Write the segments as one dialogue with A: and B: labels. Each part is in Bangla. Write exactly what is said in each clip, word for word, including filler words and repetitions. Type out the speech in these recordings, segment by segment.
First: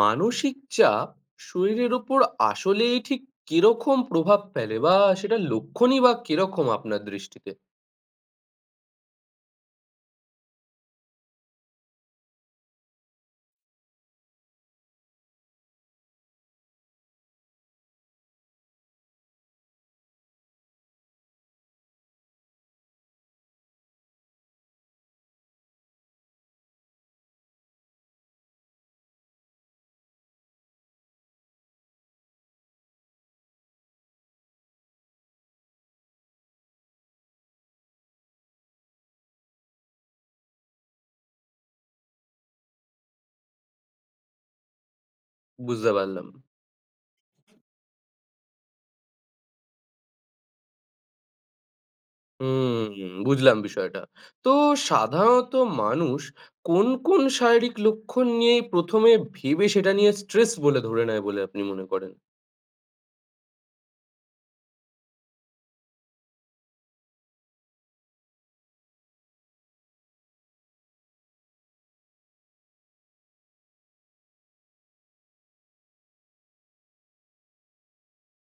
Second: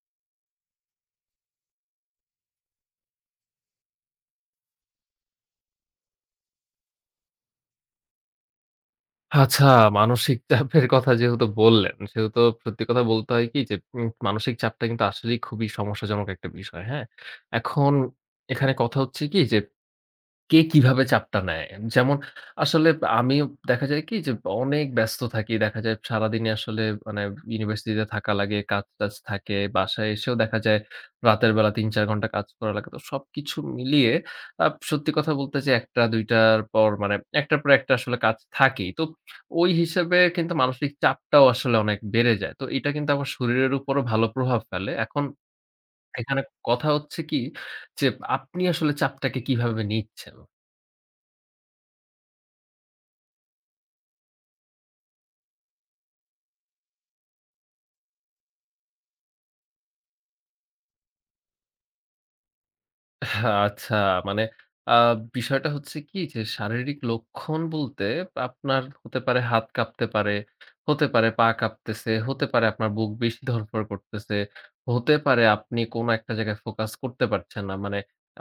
A: মানসিক চাপ শরীরের উপর আসলেই ঠিক কিরকম প্রভাব ফেলে বা সেটা লক্ষণই বা কিরকম আপনার দৃষ্টিতে?
B: আচ্ছা, মানসিক চাপের কথা যেহেতু বললেন, সেহেতু সত্যি কথা বলতে হয় কি যে উম মানসিক চাপটা কিন্তু আসলেই খুবই সমস্যাজনক একটা বিষয়। হ্যাঁ? এখন এখানে কথা হচ্ছে কি যে কে কিভাবে চাপটা নেয়? যেমন আসলে আমি দেখা যায় কি যে অনেক ব্যস্ত থাকি। দেখা যায় সারাদিনে আসলে মানে ইউনিভার্সিটিতে থাকা লাগে, কাজ-টাজ থাকে। বাসায় এসেও দেখা যায় রাতের বেলা তিন চার ঘন্টা কাজ করা লাগে। তো সবকিছু মিলিয়ে আ সত্যি কথা বলতে যে ১টা-দুই টার পর মানে এক টার পর এক টা আসলে কাজ থাকেই। তো ওই হিসেবে কিন্তু মানসিক চাপটাও আসলে অনেক বেড়ে যায়। তো এটা কিন্তু আমার শরীরের উপরও ভালো প্রভাব ফেলে। এখন
A: বুঝতে পারলাম।
B: এখানে কথা হচ্ছে কি যে আপনি আসলে চাপটাকে কিভাবে নিচ্ছেন?
A: হুম, বুঝলাম বিষয়টা। তো সাধারণত মানুষ কোন, কোন শারীরিক লক্ষণ নিয়ে প্রথমে এ ভেবে সেটা নিয়ে স্ট্রেস বলে ধরে নেয় বলে আপনি মনে করেন?
B: আচ্ছা, মানে আ বিষয়টা হচ্ছে কি যে শারীরিক লক্ষণ বলতে আপনার হতে পারে হাত কাঁপতে পারে, হতে পারে পা কাঁপতেছে, হতে পারে আপনার বুক বেশি ধড়ফড় করতেছে, হতে পারে আপনি কোনো একটা জায়গায় ফোকাস করতে পারছেন না। মানে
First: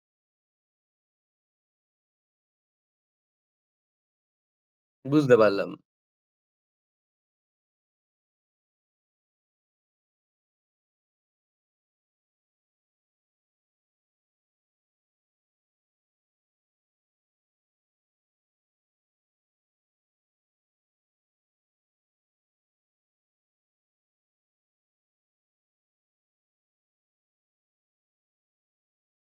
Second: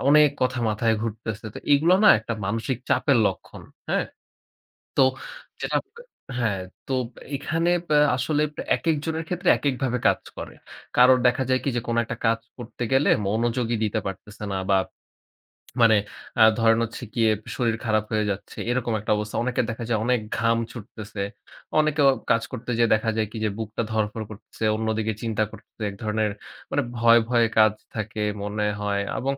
B: অনেক কথা মাথায় ঘুরতেছে। তো এগুলো না একটা মানসিক চাপের লক্ষণ। হ্যাঁ? তো
A: বুঝতে পারলাম।
B: যেটা হ্যাঁ, তো এখানে আ আসলে একেকজনের ক্ষেত্রে একেকভাবে কাজ করে। কারোর দেখা যায় কি যে কোনো একটা কাজ করতে গেলে মনোযোগই দিতে পারতেছে না বা মানে আ ধরেন হচ্ছে গিয়ে শরীর খারাপ হয়ে যাচ্ছে। এরকম একটা অবস্থা। অনেকের দেখা যায় অনেক ঘাম ছুটতেছে। অনেকেও কাজ করতে যেয়ে দেখা যায় কি যে বুকটা ধড়ফড় করতেছে, অন্যদিকে চিন্তা করতেছে। এক ধরনের মানে ভয়, ভয় কাজ থাকে মনে হয় এবং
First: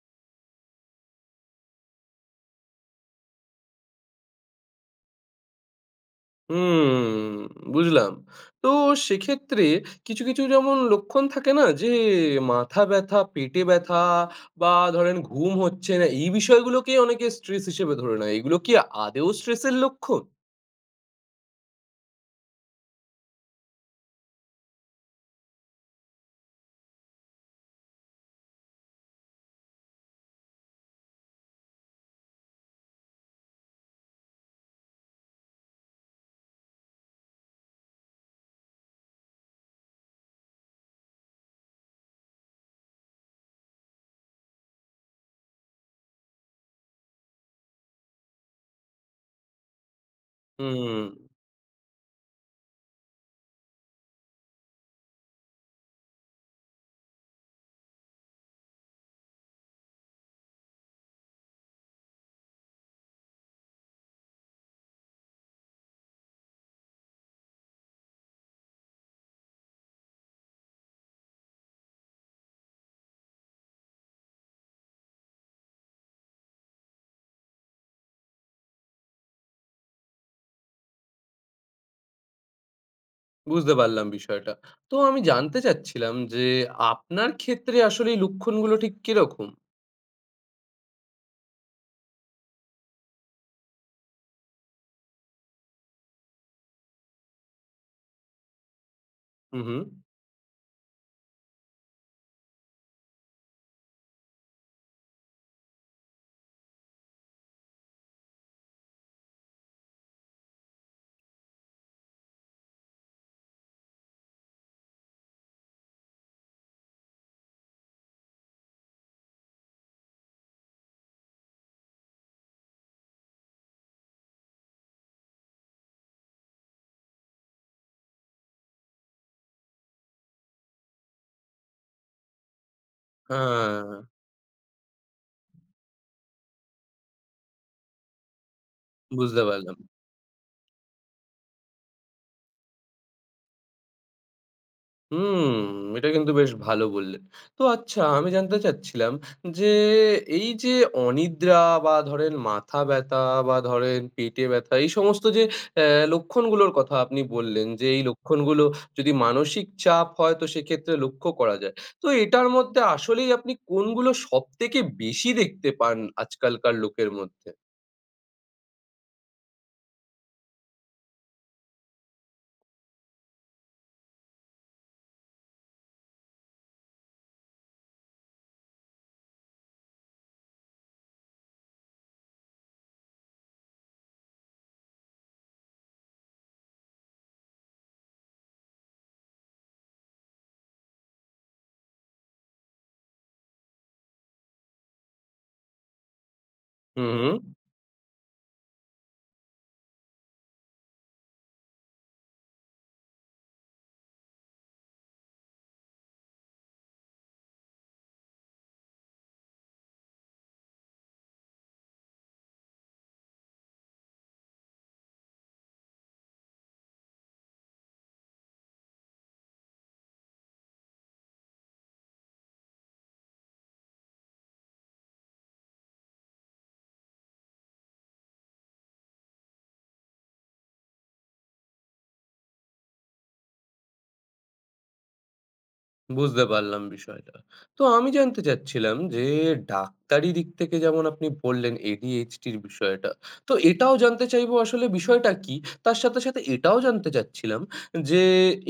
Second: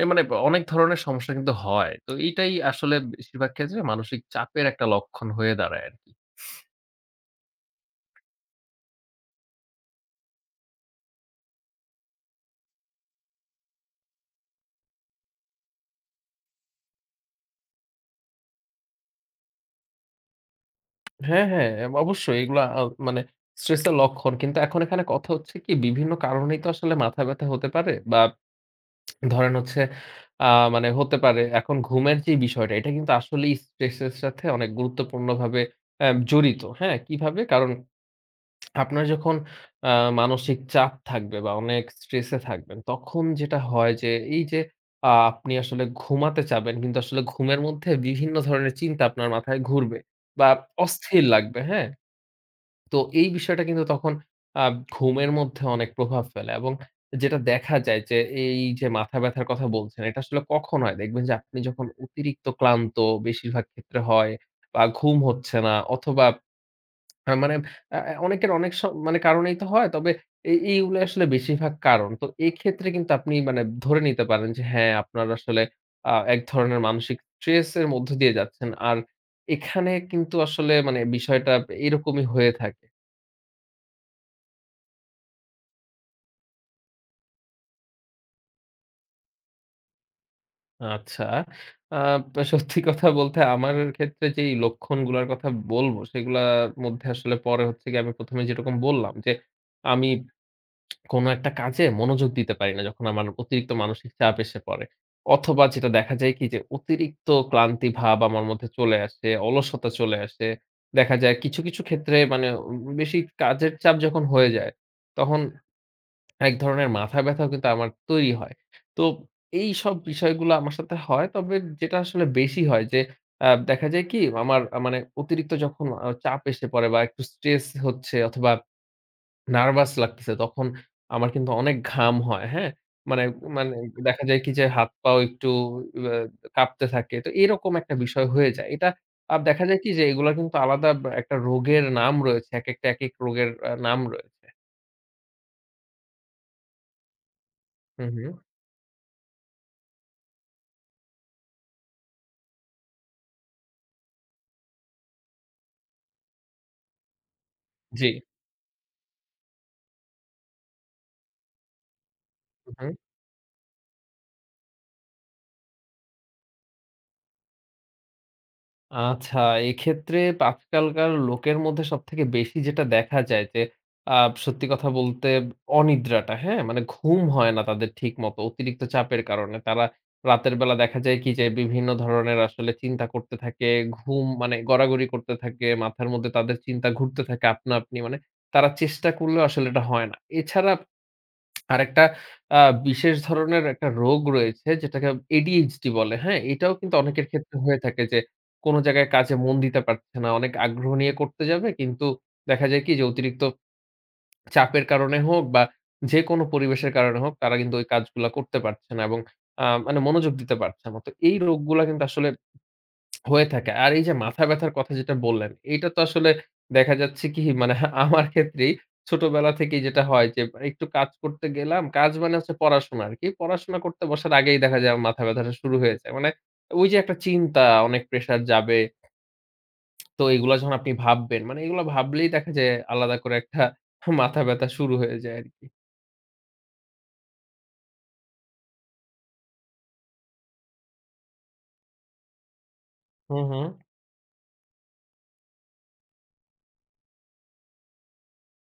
B: এ মানে অনেক ধরনের সমস্যা কিন্তু হয়। তো এইটাই আসলে বেশিরভাগ ক্ষেত্রে মানসিক চাপের একটা লক্ষণ হয়ে দাঁড়ায় আরকি।
A: হুম, বুঝলাম। তো সেক্ষেত্রে কিছু, কিছু যেমন লক্ষণ থাকে না? যে মাথা ব্যথা, পেটে ব্যথা বা ধরেন ঘুম হচ্ছে না, এই বিষয়গুলোকেই অনেকে স্ট্রেস হিসেবে ধরে নেয়। এগুলো কি আদৌ স্ট্রেসের লক্ষণ?
B: হ্যাঁ, হ্যাঁ। এব অবশ্যই এগুলা আ মানে স্ট্রেসের লক্ষণ। কিন্তু এখন এখানে কথা হচ্ছে কি বিভিন্ন কারণেই তো আসলে মাথা ব্যাথা হতে পারে বা ধরেন হচ্ছে আ মানে হতে পারে এখন ঘুমের যে বিষয়টা এটা কিন্তু আসলেই স্ট্রেস এর সাথে অনেক গুরুত্বপূর্ণভাবে অ্যা জড়িত। হ্যাঁ? কিভাবে? কারণ আপনার যখন আ মানসিক চাপ থাকবে বা অনেক স্ট্রেস এ থাকবেন তখন যেটা হয় যে এই যে আ আপনি আসলে ঘুমাতে চাবেন কিন্তু আসলে ঘুমের মধ্যে বিভিন্ন ধরনের চিন্তা আপনার মাথায় ঘুরবে বা
A: হুম,
B: অস্থির লাগবে। হ্যাঁ? তো এই বিষয়টা কিন্তু তখন আ ঘুমের মধ্যে অনেক প্রভাব ফেলে এবং যেটা দেখা যায় যে এই যে মাথা ব্যাথার কথা বলছেন, এটা আসলে কখন হয়? দেখবেন যে আপনি যখন অতিরিক্ত ক্লান্ত বেশিরভাগ ক্ষেত্রে হয় বা ঘুম হচ্ছে না অথবা আ মানে আ আ অনেকের অনেক স মানে কারণেই তো হয়। তবে এই এইগুলো আসলে বেশিরভাগ কারণ। তো এক্ষেত্রে কিন্তু আপনি মানে ধরে নিতে পারেন যে হ্যাঁ, আপনার আসলে আ এক ধরনের মানসিক স্ট্রেস এর মধ্য দিয়ে যাচ্ছেন। আর এখানে কিন্তু আসলে মানে বিষয়টা এরকমই হয়ে থাকে।
A: বুঝতে পারলাম বিষয়টা। তো আমি জানতে চাচ্ছিলাম যে আপনার ক্ষেত্রে আসলে এই লক্ষণগুলো ঠিক কিরকম?
B: আচ্ছা। আ সত্যি কথা বলতে আমার ক্ষেত্রে যেই লক্ষণগুলার কথা বলবো, সেগুলার মধ্যে আসলে পরে হচ্ছে গিয়ে আমি ১ম এ যেরকম বললাম যে,
A: হু, হু।
B: আমি কোন একটা কাজে মনোযোগ দিতে পারি না যখন আমার অতিরিক্ত মানসিক চাপ এসে পড়ে। অথবা যেটা দেখা যায় কি যে, অতিরিক্ত ক্লান্তি ভাব আমার মধ্যে চলে আসে, অলসতা চলে আসে। দেখা যায় কিছু, কিছু ক্ষেত্রে মানে উম বেশি কাজের চাপ যখন হয়ে যায়, তখন এক ধরনের মাথা ব্যাথাও কিন্তু আমার তৈরি হয়। তো এইসব বিষয়গুলো আমার সাথে হয়। তবে যেটা আসলে বেশি হয় যে আ দেখা যায় কি আমার আ মানে অতিরিক্ত যখন আ চাপ এসে পড়ে বা একটু স্ট্রেস হচ্ছে অথবা নার্ভাস লাগতেছে তখন আমার কিন্তু অনেক ঘাম হয়, হ্যাঁ? মানে মানে
A: হ্যাঁ,
B: দেখা যায় কি যে হাত পাও একটু আ কাঁপতে থাকে। তো এরকম একটা বিষয় হয়ে যায়। এটা আর
A: বুঝতে
B: দেখা
A: পারলাম।
B: যায় কি যে এগুলা কিন্তু আলাদা বা একটা রোগের নাম রয়েছে। একেকটা একেক রোগের আ নাম রয়েছে।
A: হুম, এটা কিন্তু বেশ ভালো বললেন। তো আচ্ছা
B: হু,
A: আমি
B: হু।
A: জানতে চাচ্ছিলাম যে, এই যে অনিদ্রা বা ধরেন মাথা ব্যাথা বা ধরেন পেটে ব্যাথা এই সমস্ত যে অ্যা লক্ষণগুলোর কথা আপনি বললেন যে, এই
B: জি।
A: লক্ষণগুলো যদি মানসিক চাপ হয় তো সেক্ষেত্রে লক্ষ্য করা যায়। তো এটার
B: হু,
A: মধ্যে
B: হু।
A: আসলেই আপনি কোনগুলো সবথেকে বেশি দেখতে পান আজকালকার লোকের মধ্যে?
B: আচ্ছা, এক্ষেত্রে আজকালকার লোকের মধ্যে সবথেকে বেশি যেটা দেখা যায় যে, আ সত্যি কথা বলতে অনিদ্রাটা, হ্যাঁ? মানে ঘুম হয় না তাদের ঠিকমতো অতিরিক্ত চাপের কারণে। তারা রাতের বেলা দেখা যায় কি যে, বিভিন্ন ধরনের আসলে চিন্তা করতে থাকে, ঘুম মানে গড়াগড়ি করতে থাকে, মাথার মধ্যে তাদের চিন্তা ঘুরতে থাকে আপনা আপনি। মানে তারা চেষ্টা করলেও আসলে এটা হয় না। এছাড়া আরেকটা আ বিশেষ ধরনের একটা রোগ রয়েছে যেটাকে এ ডি এইচ ডি বলে, হ্যাঁ? এটাও কিন্তু
A: হু,
B: অনেকের
A: হু।
B: ক্ষেত্রে হয়ে থাকে যে, কোন জায়গায় কাজে মন দিতে পারছে না। অনেক আগ্রহ নিয়ে করতে যাবে কিন্তু দেখা যায় কি যে অতিরিক্ত চাপের কারণে হোক বা যেকোনো পরিবেশের কারণে হোক তারা কিন্তু ওই কাজগুলা করতে পারছে না এবং আ মানে মনোযোগ দিতে পারছে না। তো এই রোগগুলা কিন্তু আসলে হয়ে থাকে। আর এই যে মাথা ব্যাথার কথা যেটা বললেন, এইটা তো আসলে দেখা যাচ্ছে কি মানে হ্যাঁ, আমার ক্ষেত্রেই ছোটবেলা থেকেই যেটা হয় যে মানে একটু কাজ করতে গেলাম, কাজ মানে হচ্ছে পড়াশোনা আরকি। পড়াশোনা করতে বসার আগেই দেখা যায় আমার মাথা ব্যাথাটা শুরু হয়ে যায়। মানে ওই যে একটা চিন্তা অনেক প্রেশার যাবে। তো এগুলা যখন আপনি ভাববেন, মানে এগুলো ভাবলেই দেখা যায় আলাদা করে একটা মাথা ব্যাথা শুরু হয়ে যায় আরকি।
A: বুঝতে পারলাম বিষয়টা। তো আমি জানতে চাচ্ছিলাম যে ডাক্তারি দিক থেকে যেমন আপনি বললেন ADHDর বিষয়টা।
B: হু,
A: তো
B: হু,
A: এটাও জানতে চাইবো আসলে বিষয়টা কি? তার সাথে, সাথে এটাও জানতে চাচ্ছিলাম যে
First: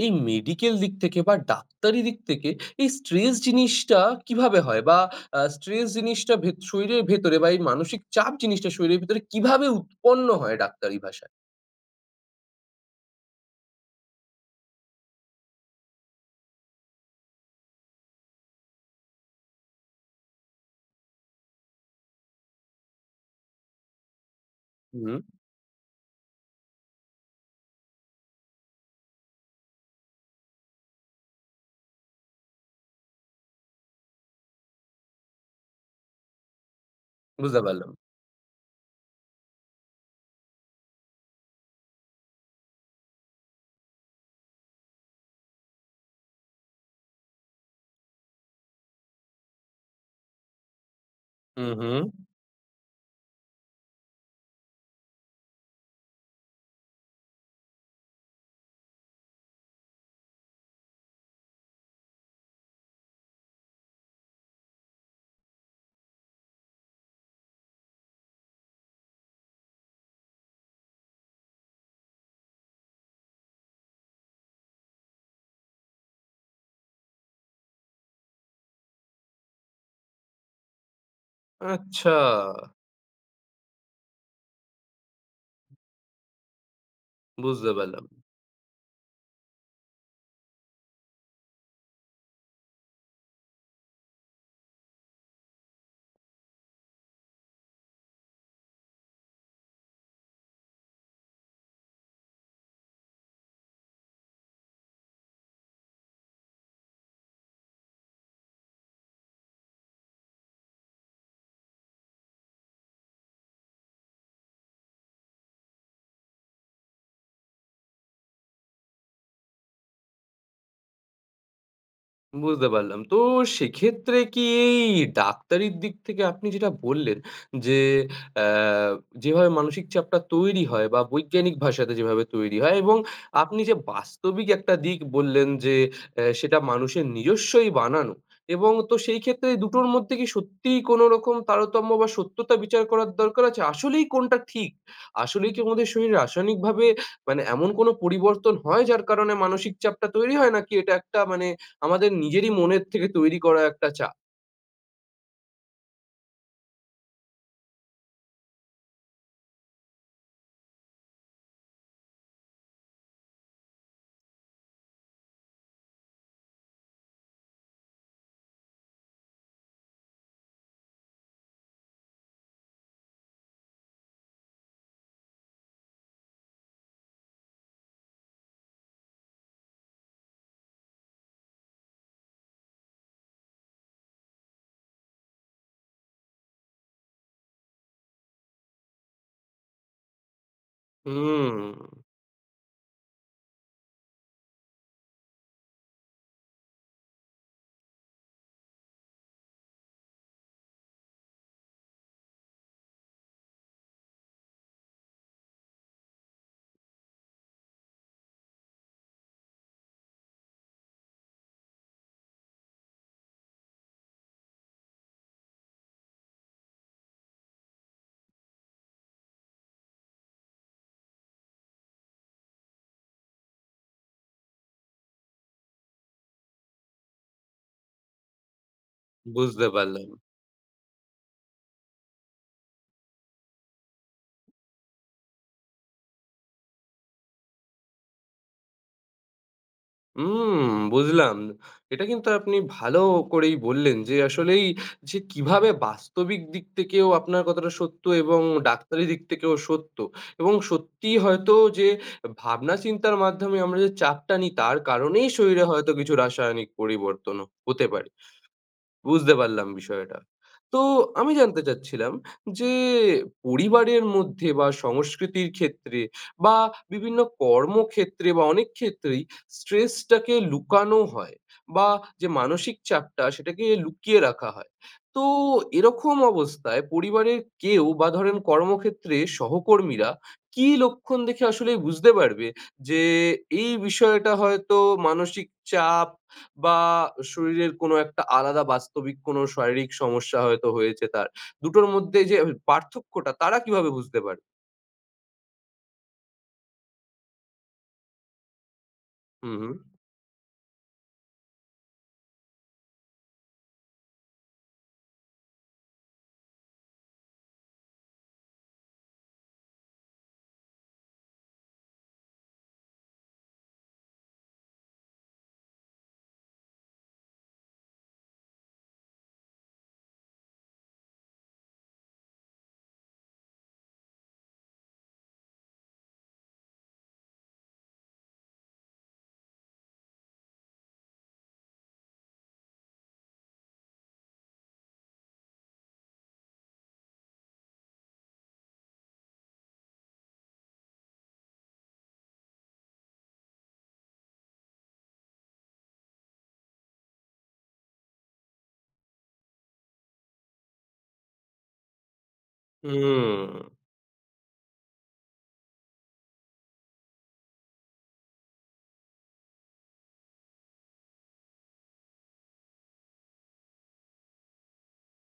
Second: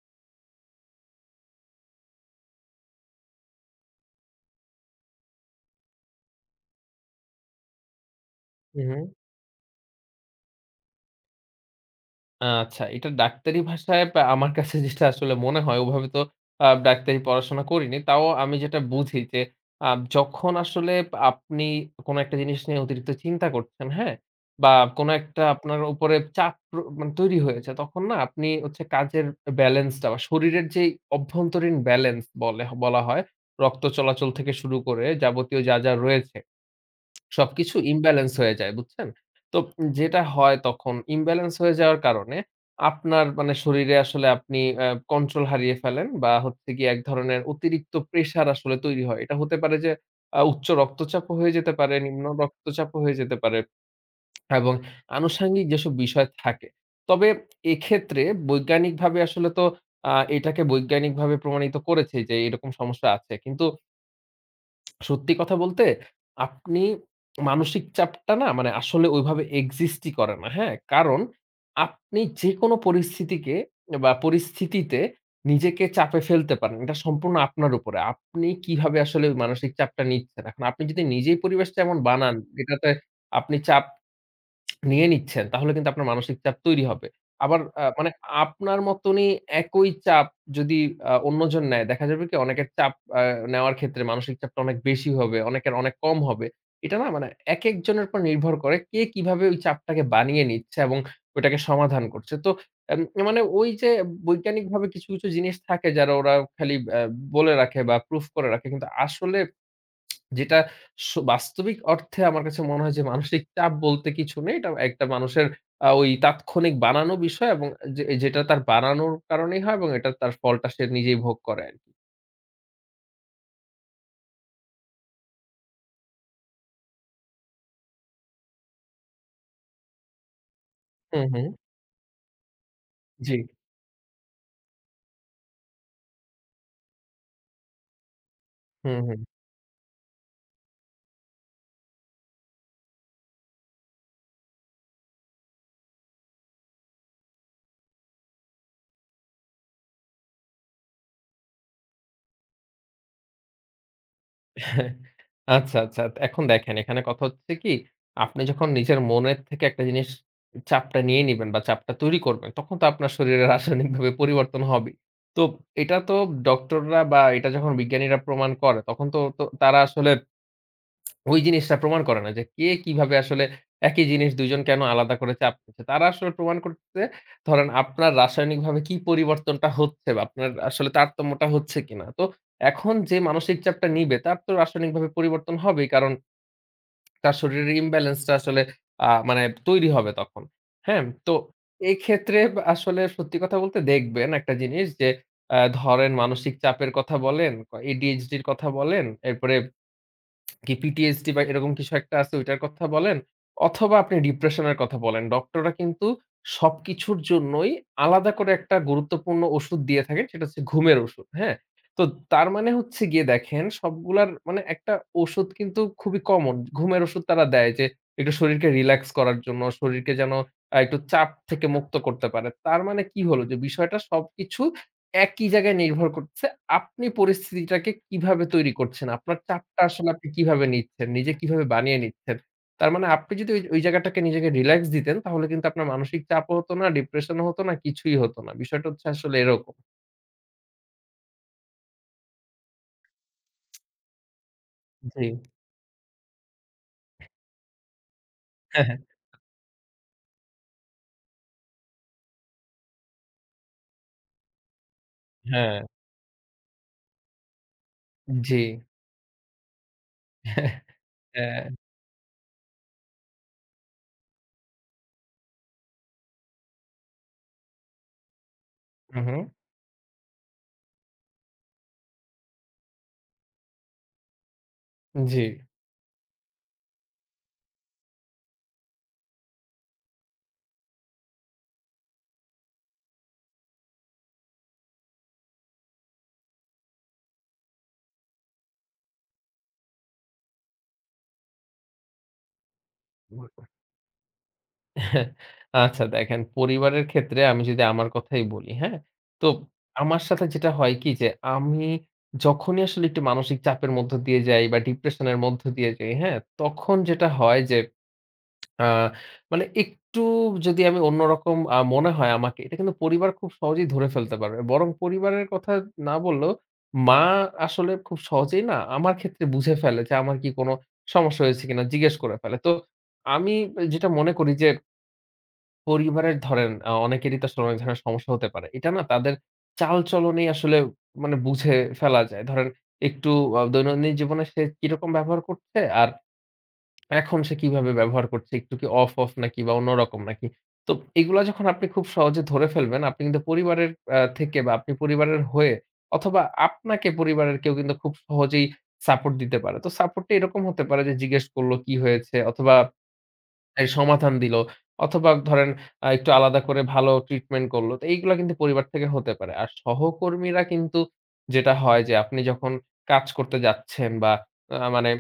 A: এই মেডিকেল দিক থেকে বা ডাক্তারি দিক থেকে এই স্ট্রেস জিনিসটা কিভাবে হয়? বা আ স্ট্রেস জিনিসটা ভেত শরীরের ভেতরে বা এই মানসিক চাপ জিনিসটা
B: হু, হু।
A: শরীরের ভেতরে কিভাবে উৎপন্ন হয় ডাক্তারি ভাষায়?
B: আচ্ছা, এটা ডাক্তারি ভাষায় বা আমার কাছে যেটা আসলে মনে হয় ওভাবে তো আ ডাক্তারি পড়াশোনা করিনি। তাও আমি যেটা বুঝি যে আ যখন আসলে আপনি কোন একটা জিনিস নিয়ে অতিরিক্ত চিন্তা করছেন, হ্যাঁ? বা কোন
A: হুম,
B: একটা আপনার উপরে চাপ প্র মানে তৈরি হয়েছে তখন না আপনি হচ্ছে কাজের ব্যালেন্সটা বা শরীরের যেই অভ্যন্তরীণ ব্যালেন্স বলে বলা হয়, রক্ত চলাচল থেকে শুরু করে যাবতীয় যা, যা রয়েছে
A: বুঝতে
B: সবকিছু
A: পারলাম।
B: ইমব্যালেন্স হয়ে যায়, বুঝছেন? তো যেটা হয় তখন ইমব্যালেন্স হয়ে যাওয়ার কারণে আপনার মানে শরীরে আসলে আপনি অ্যা কন্ট্রোল হারিয়ে ফেলেন বা হচ্ছে গিয়ে এক ধরনের অতিরিক্ত প্রেশার আসলে তৈরি হয়। এটা হতে পারে যে আ উচ্চ রক্তচাপও হয়ে
A: হুম,
B: যেতে পারে,
A: হুম।
B: নিম্ন রক্তচাপও হয়ে যেতে পারে এবং আনুষাঙ্গিক যেসব বিষয় থাকে। তবে এক্ষেত্রে বৈজ্ঞানিকভাবে আসলে তো আ এটাকে বৈজ্ঞানিকভাবে প্রমাণিত করেছে যে এরকম সমস্যা আছে। কিন্তু সত্যি কথা বলতে আপনি মানসিক চাপটা না মানে আসলে ওইভাবে এক্সিস্টই করে না। হ্যাঁ? কারণ আপনি যেকোনো পরিস্থিতিকে বা পরিস্থিতিতে নিজেকে চাপে ফেলতে পারেন। এটা সম্পূর্ণ আপনার উপরে। আপনি কিভাবে আসলে ওই মানসিক চাপটা নিচ্ছেন। এখন আপনি যদি নিজেই পরিবেশটা এমন
A: আচ্ছা,
B: বানান যেটাতে আপনি চাপ নিয়ে নিচ্ছেন, তাহলে কিন্তু আপনার মানসিক চাপ তৈরি হবে। আবার
A: বুঝতে
B: আ
A: পারলাম।
B: মানে আপনার মতনই একই চাপ যদি আ অন্যজন নেয়, দেখা যাবে কি অনেকের চাপ আ নেওয়ার ক্ষেত্রে মানসিক চাপটা অনেক বেশি হবে, অনেকের অনেক কম হবে। এটা না মানে একেকজনের উপর নির্ভর করে কে কিভাবে ওই চাপটাকে বানিয়ে নিচ্ছে এবং ওটাকে সমাধান করছে। তো এম মানে ওই যে বৈজ্ঞানিকভাবে কিছু, কিছু জিনিস থাকে যারা ওরা খালি আ বলে রাখে বা প্রুফ করে রাখে। কিন্তু আসলে যেটা স বাস্তবিক অর্থে আমার কাছে মনে হয় যে মানসিক চাপ বলতে কিছু নেই। এটা একটা মানুষের আ ওই তাৎক্ষণিক বানানো বিষয় এবং যে যেটা তার বানানোর কারণেই হয় এবং এটা তার ফলটা সে নিজেই ভোগ করে আরকি।
A: বুঝতে পারলাম। তো সেক্ষেত্রে কি এই ডাক্তারির দিক থেকে আপনি যেটা বললেন যে, অ্যা যেভাবে মানসিক চাপটা তৈরি হয় বা
B: হুম, হুম।
A: বৈজ্ঞানিক ভাষাতে যেভাবে তৈরি হয় এবং
B: জি।
A: আপনি যে বাস্তবিক একটা দিক বললেন যে, অ্যা সেটা মানুষের নিজস্বই বানানো এবং তো
B: হুম,
A: সেই
B: হুম।
A: ক্ষেত্রে এই দুটোর মধ্যে কি সত্যিই কোনো রকম তারতম্য বা সত্যতা বিচার করার দরকার আছে? আসলেই কোনটা ঠিক? আসলেই কি আমাদের শরীরে রাসায়নিকভাবে মানে এমন কোনো পরিবর্তন হয় যার কারণে মানসিক চাপটা তৈরি হয়? নাকি এটা একটা মানে আমাদের নিজেরই মনের থেকে তৈরি করা একটা চা।
B: আচ্ছা, আচ্ছা। এখন দেখেন এখানে কথা হচ্ছে কি, আপনি যখন নিজের মনের থেকে একটা জিনিস চাপটা নিয়ে নিবেন বা চাপটা তৈরি করবেন, তখন তো আপনার শরীরে রাসায়নিকভাবে পরিবর্তন হবেই। তো এটা তো ডক্টররা বা এটা যখন বিজ্ঞানীরা প্রমাণ করে তখন তো তো তারা আসলে ওই জিনিসটা প্রমাণ করে না যে কে কিভাবে আসলে একই জিনিস দুই জন কেন আলাদা করে চাপ নিচ্ছে। তারা আসলে প্রমাণ করছে ধরেন আপনার রাসায়নিকভাবে কি পরিবর্তনটা হচ্ছে বা আপনার আসলে তারতম্যটা হচ্ছে কিনা। তো এখন যে মানসিক চাপটা নিবে তার তো রাসায়নিকভাবে পরিবর্তন হবেই। কারণ তার শরীরের imbalance টা আসলে আ মানে তৈরি হবে তখন। হ্যাঁ? তো
A: হুম,
B: এক্ষেত্রে বা আসলে সত্যি কথা বলতে দেখবেন একটা জিনিস যে আ ধরেন মানসিক চাপের কথা বলেন, ক এ ডি এইচ ডি র কথা বলেন, এরপরে কি পি টি এস ডি বা এরকম কিছু একটা আছে ওইটার কথা বলেন, অথবা আপনি ডিপ্রেশন এর কথা বলেন। ডক্টররা কিন্তু সবকিছুর জন্যই আলাদা করে একটা গুরুত্বপূর্ণ ওষুধ দিয়ে থাকেন। সেটা হচ্ছে ঘুমের ওষুধ, হ্যাঁ? তো তার মানে হচ্ছে গিয়ে দেখেন সবগুলার মানে একটা ওষুধ কিন্তু খুবই কমন। ঘুমের ওষুধ তারা দেয় যে একটু শরীরকে রিল্যাক্স করার জন্য, শরীরকে যেন আ একটু চাপ থেকে মুক্ত করতে পারে। তার মানে কি হলো যে বিষয়টা সবকিছু একই জায়গায় নির্ভর করছে। আপনি পরিস্থিতিটাকে কিভাবে তৈরি করছেন? আপনার
A: বুঝতে
B: চাপটা
A: পারলাম।
B: আসলে আপনি কিভাবে নিচ্ছেন? নিজে কিভাবে বানিয়ে নিচ্ছেন? তার মানে আপনি যদি ওই ওই জায়গাটাকে নিজেকে রিল্যাক্স দিতেন, তাহলে কিন্তু আপনার মানসিক চাপও হতো না, ডিপ্রেশন ও হতো না, কিছুই হতো না। বিষয়টা হচ্ছে আসলে এরকম।
A: হুম, বুঝলাম। এটা কিন্তু আপনি ভালো করেই বললেন যে আসলেই যে
B: জি।
A: কিভাবে বাস্তবিক দিক থেকেও আপনার কথাটা সত্য এবং
B: হ্যাঁ, হ্যাঁ।
A: ডাক্তারি দিক থেকেও সত্য। এবং সত্যিই হয়তো যে ভাবনা চিন্তার মাধ্যমে আমরা যে চাপটা নিই তার কারণেই শরীরে হয়তো কিছু রাসায়নিক পরিবর্তন হতে পারে।
B: জি।
A: বুঝতে পারলাম বিষয়টা। তো আমি জানতে
B: হ্যাঁ,
A: চাচ্ছিলাম যে পরিবারের মধ্যে বা সংস্কৃতির ক্ষেত্রে বা বিভিন্ন কর্মক্ষেত্রে বা অনেক ক্ষেত্রেই
B: হুম, হুম,
A: স্ট্রেসটাকে লুকানো হয় বা যে মানসিক চাপটা সেটাকে লুকিয়ে রাখা হয়। তো
B: জি।
A: এরকম অবস্থায় পরিবারের কেউ বা ধরেন কর্মক্ষেত্রে সহকর্মীরা কি লক্ষণ দেখে আসলে বুঝতে পারবে যে এই বিষয়টা হয়তো মানসিক চাপ বা শরীরের কোনো একটা আলাদা বাস্তবিক কোনো শারীরিক সমস্যা হয়তো হয়েছে তার। দুটোর মধ্যে যে পার্থক্যটা তারা কিভাবে বুঝতে পারে?
B: আচ্ছা দেখেন পরিবারের ক্ষেত্রে আমি যদি আমার কথাই বলি, হ্যাঁ? তো
A: হুম, হুম।
B: আমার সাথে যেটা হয় কি যে আমি যখনই আসলে একটু মানসিক চাপের মধ্য দিয়ে যাই বা ডিপ্রেশন এর মধ্য দিয়ে যাই, হ্যাঁ? তখন যেটা হয় যে আ মানে একটু যদি আমি অন্যরকম আ মনে হয় আমাকে, এটা কিন্তু পরিবার খুব সহজেই ধরে ফেলতে পারবে। বরং পরিবারের কথা না বললেও মা আসলে খুব সহজেই না আমার ক্ষেত্রে বুঝে ফেলে যে আমার কি কোনো সমস্যা হয়েছে কিনা জিজ্ঞেস করে ফেলে। তো আমি যেটা মনে করি যে পরিবারের ধরেন আ অনেকেরই তো আসলে অনেক ধরনের সমস্যা হতে পারে। এটা না তাদের চালচলনেই আসলে মানে বুঝে ফেলা যায়। ধরেন একটু আ দৈনন্দিন জীবনে সে কিরকম ব্যবহার করছে আর এখন সে কিভাবে ব্যবহার করছে, একটু কি অফ, অফ নাকি বা অন্যরকম নাকি। তো এগুলা যখন আপনি খুব সহজে ধরে ফেলবেন, আপনি কিন্তু পরিবারের আ থেকে বা আপনি পরিবারের হয়ে অথবা আপনাকে পরিবারের কেউ কিন্তু খুব সহজেই সাপোর্ট দিতে পারে। তো সাপোর্ট টা এরকম হতে পারে যে জিজ্ঞেস করল কি হয়েছে অথবা
A: হুম,
B: এই সমাধান দিল। অথবা ধরেন আ একটু আলাদা করে ভালো ট্রিটমেন্ট করল। তো এইগুলা কিন্তু পরিবার থেকে হতে পারে। আর সহকর্মীরা কিন্তু যেটা হয় যে আপনি যখন কাজ করতে যাচ্ছেন বা আ মানে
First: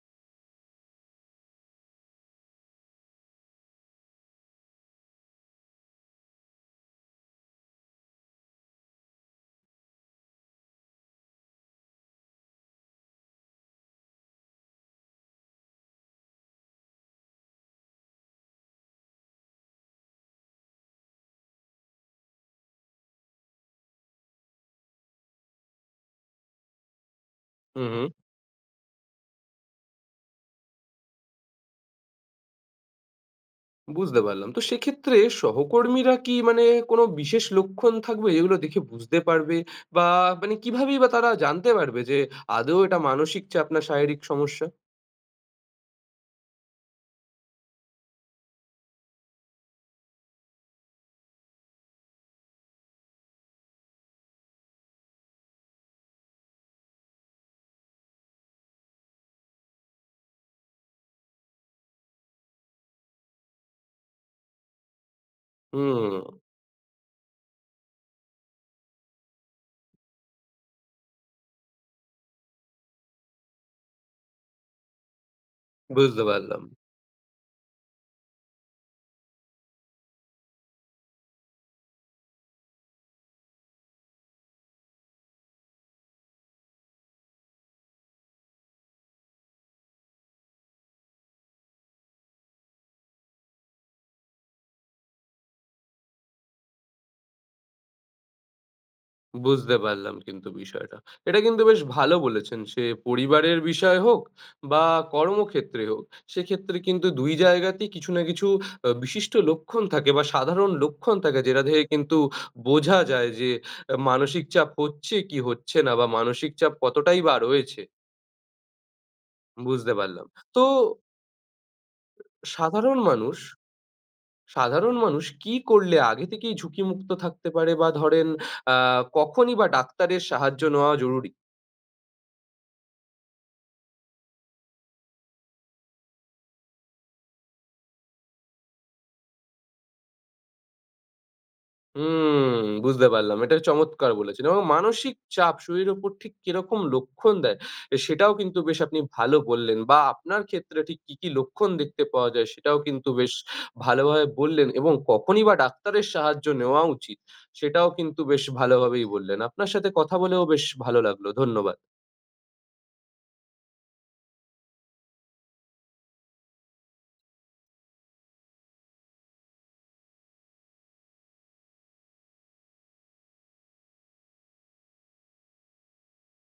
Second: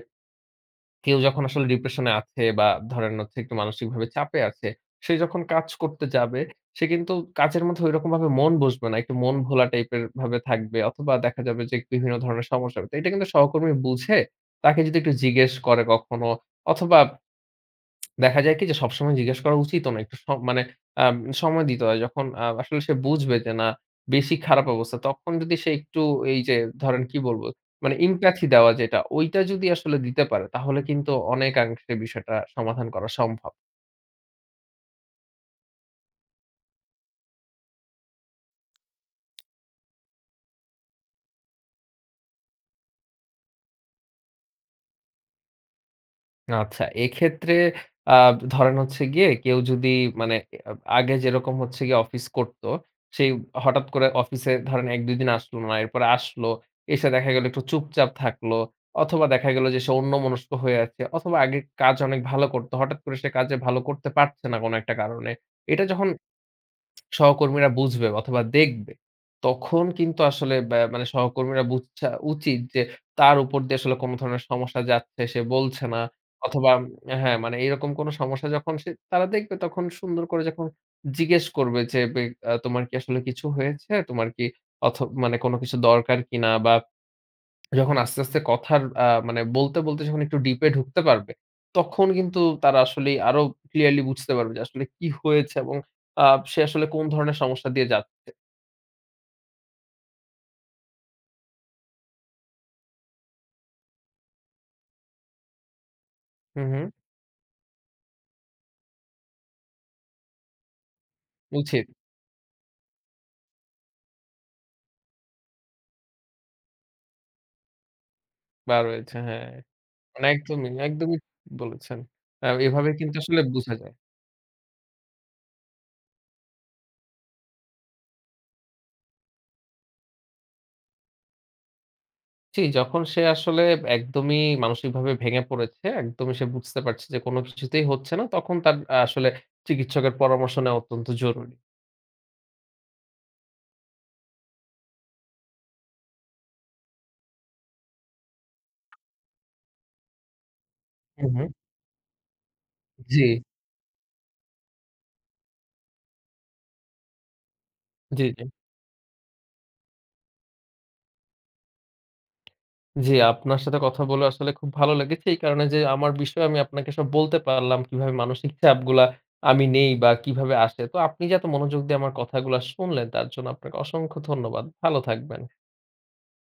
B: কেউ যখন আসলে ডিপ্রেশন এ আছে বা ধরেন হচ্ছে একটু মানসিকভাবে চাপে আছে, সে যখন কাজ করতে যাবে, সে কিন্তু কাজের মধ্যে ঐরকমভাবে মন বসবে না। একটু মন ভোলা টাইপের ভাবে থাকবে অথবা দেখা যাবে যে বিভিন্ন ধরনের সমস্যা হবে। তো এটা কিন্তু সহকর্মী বুঝে তাকে যদি একটু জিজ্ঞেস করে কখনো অথবা দেখা যায় কি যে সবসময় জিজ্ঞেস করা উচিতও না। একটু স মানে আম সময় দিতে হয়। যখন আ আসলে সে বুঝবে যে না বেশি খারাপ অবস্থা, তখন যদি সে একটু এই যে ধরেন কি বলব?
A: হুম,
B: মানে
A: হুম।
B: empathy দেওয়া যেটা, ঐটা যদি আসলে দিতে পারে তাহলে কিন্তু অনেকাংশে বিষয়টা সমাধান করা সম্ভব।
A: বুঝতে পারলাম। তো সেক্ষেত্রে সহকর্মীরা কি মানে কোনো বিশেষ লক্ষণ থাকবে যেগুলো দেখে বুঝতে পারবে বা মানে কিভাবেই বা তারা জানতে পারবে যে আদৌ এটা মানসিক চাপ না শারীরিক সমস্যা?
B: আচ্ছা, এক্ষেত্রে আ ধরেন হচ্ছে গিয়ে কেউ যদি মানে আ আগে যেরকম হচ্ছে গিয়ে অফিস করতো, সেই হঠাৎ করে অফিসে ধরেন এক দুই দিন আসলো না। এরপরে আসলো, এসে দেখা গেল একটু চুপচাপ থাকলো অথবা দেখা গেল যে সে অন্যমনস্ক হয়ে আছে অথবা আগে কাজ অনেক ভালো করতো। হঠাৎ করে সে কাজে ভালো করতে পারছে না কোনো একটা কারণে। এটা যখন
A: হুম,
B: সহকর্মীরা বুঝবে অথবা দেখবে, তখন কিন্তু আসলে ব্যা মানে সহকর্মীরা বুঝা উচিত যে তার উপর দিয়ে আসলে কোন ধরনের সমস্যা যাচ্ছে, সে বলছে না
A: বুঝতে পারলাম।
B: অথবা উম, হ্যাঁ, মানে এরকম কোন সমস্যা যখন সে তারা দেখবে তখন সুন্দর করে যখন জিজ্ঞেস করবে যে বে আ তোমার কি আসলে কিছু হয়েছে? তোমার কি অথ মানে কোন কিছু দরকার কিনা বা যখন আস্তে, আস্তে কথার আ মানে বলতে, বলতে যখন একটু ডিপ এ ঢুকতে পারবে, তখন কিন্তু তারা আসলেই আরো ক্লিয়ারলি বুঝতে পারবে যে আসলে কি হয়েছে এবং আ সে আসলে কোন ধরনের সমস্যা দিয়ে যাচ্ছে।
A: বুঝতে পারলাম কিন্তু বিষয়টা। এটা কিন্তু বেশ ভালো বলেছেন। সে পরিবারের বিষয় হোক বা কর্মক্ষেত্রে হোক,
B: হু,
A: সেক্ষেত্রে
B: হু।
A: কিন্তু দুই জায়গাতেই কিছু না কিছু আ বিশিষ্ট লক্ষণ থাকে বা সাধারণ লক্ষণ থাকে যেটা থেকে
B: উচিত
A: কিন্তু বোঝা যায় যে আ মানসিক চাপ হচ্ছে কি হচ্ছে না বা মানসিক চাপ কতটাই বা রয়েছে।
B: বা রয়েছে, হ্যাঁ।
A: বুঝতে
B: মানে
A: পারলাম। তো
B: একদমই, একদমই ঠিক বলেছেন। আ এভাবে
A: সাধারণ
B: কিন্তু
A: মানুষ
B: আসলে বুঝা যায়।
A: সাধারণ মানুষ কি করলে আগে থেকেই ঝুঁকিমুক্ত থাকতে পারে বা ধরেন আ কখনই বা ডাক্তারের সাহায্য নেওয়া জরুরি?
B: জি, যখন সে আসলে একদমই মানসিকভাবে ভেঙে পড়েছে, একদমই সে বুঝতে পারছে যে কোন কিছুতেই হচ্ছে না, তখন তার আ আসলে চিকিৎসকের পরামর্শ নেওয়া অত্যন্ত জরুরি।
A: হুম, বুঝতে পারলাম। এটা চমৎকার বলেছেন এবং মানসিক চাপ শরীরের উপর ঠিক কিরকম লক্ষণ দেয়, এ সেটাও কিন্তু বেশ আপনি ভালো বললেন বা আপনার ক্ষেত্রে ঠিক কি,
B: হু,
A: কি
B: হু।
A: লক্ষণ দেখতে পাওয়া যায় সেটাও কিন্তু
B: জি,
A: বেশ ভালোভাবে বললেন এবং কখনই বা ডাক্তারের সাহায্য নেওয়া উচিত, সেটাও কিন্তু
B: জি,
A: বেশ
B: জি।
A: ভালোভাবেই বললেন। আপনার সাথে কথা বলেও বেশ ভালো লাগলো। ধন্যবাদ।
B: জি, আপনার সাথে কথা বলে আসলে খুব ভালো লেগেছে। এই কারণে যে আমার বিষয়ে আমি আপনাকে সব বলতে পারলাম, কিভাবে মানসিক চাপগুলা আমি নেই বা কিভাবে আসে। তো আপনি যে এত মনোযোগ দিয়ে আমার কথাগুলা শুনলেন, তার জন্য আপনাকে অসংখ্য ধন্যবাদ। ভালো থাকবেন।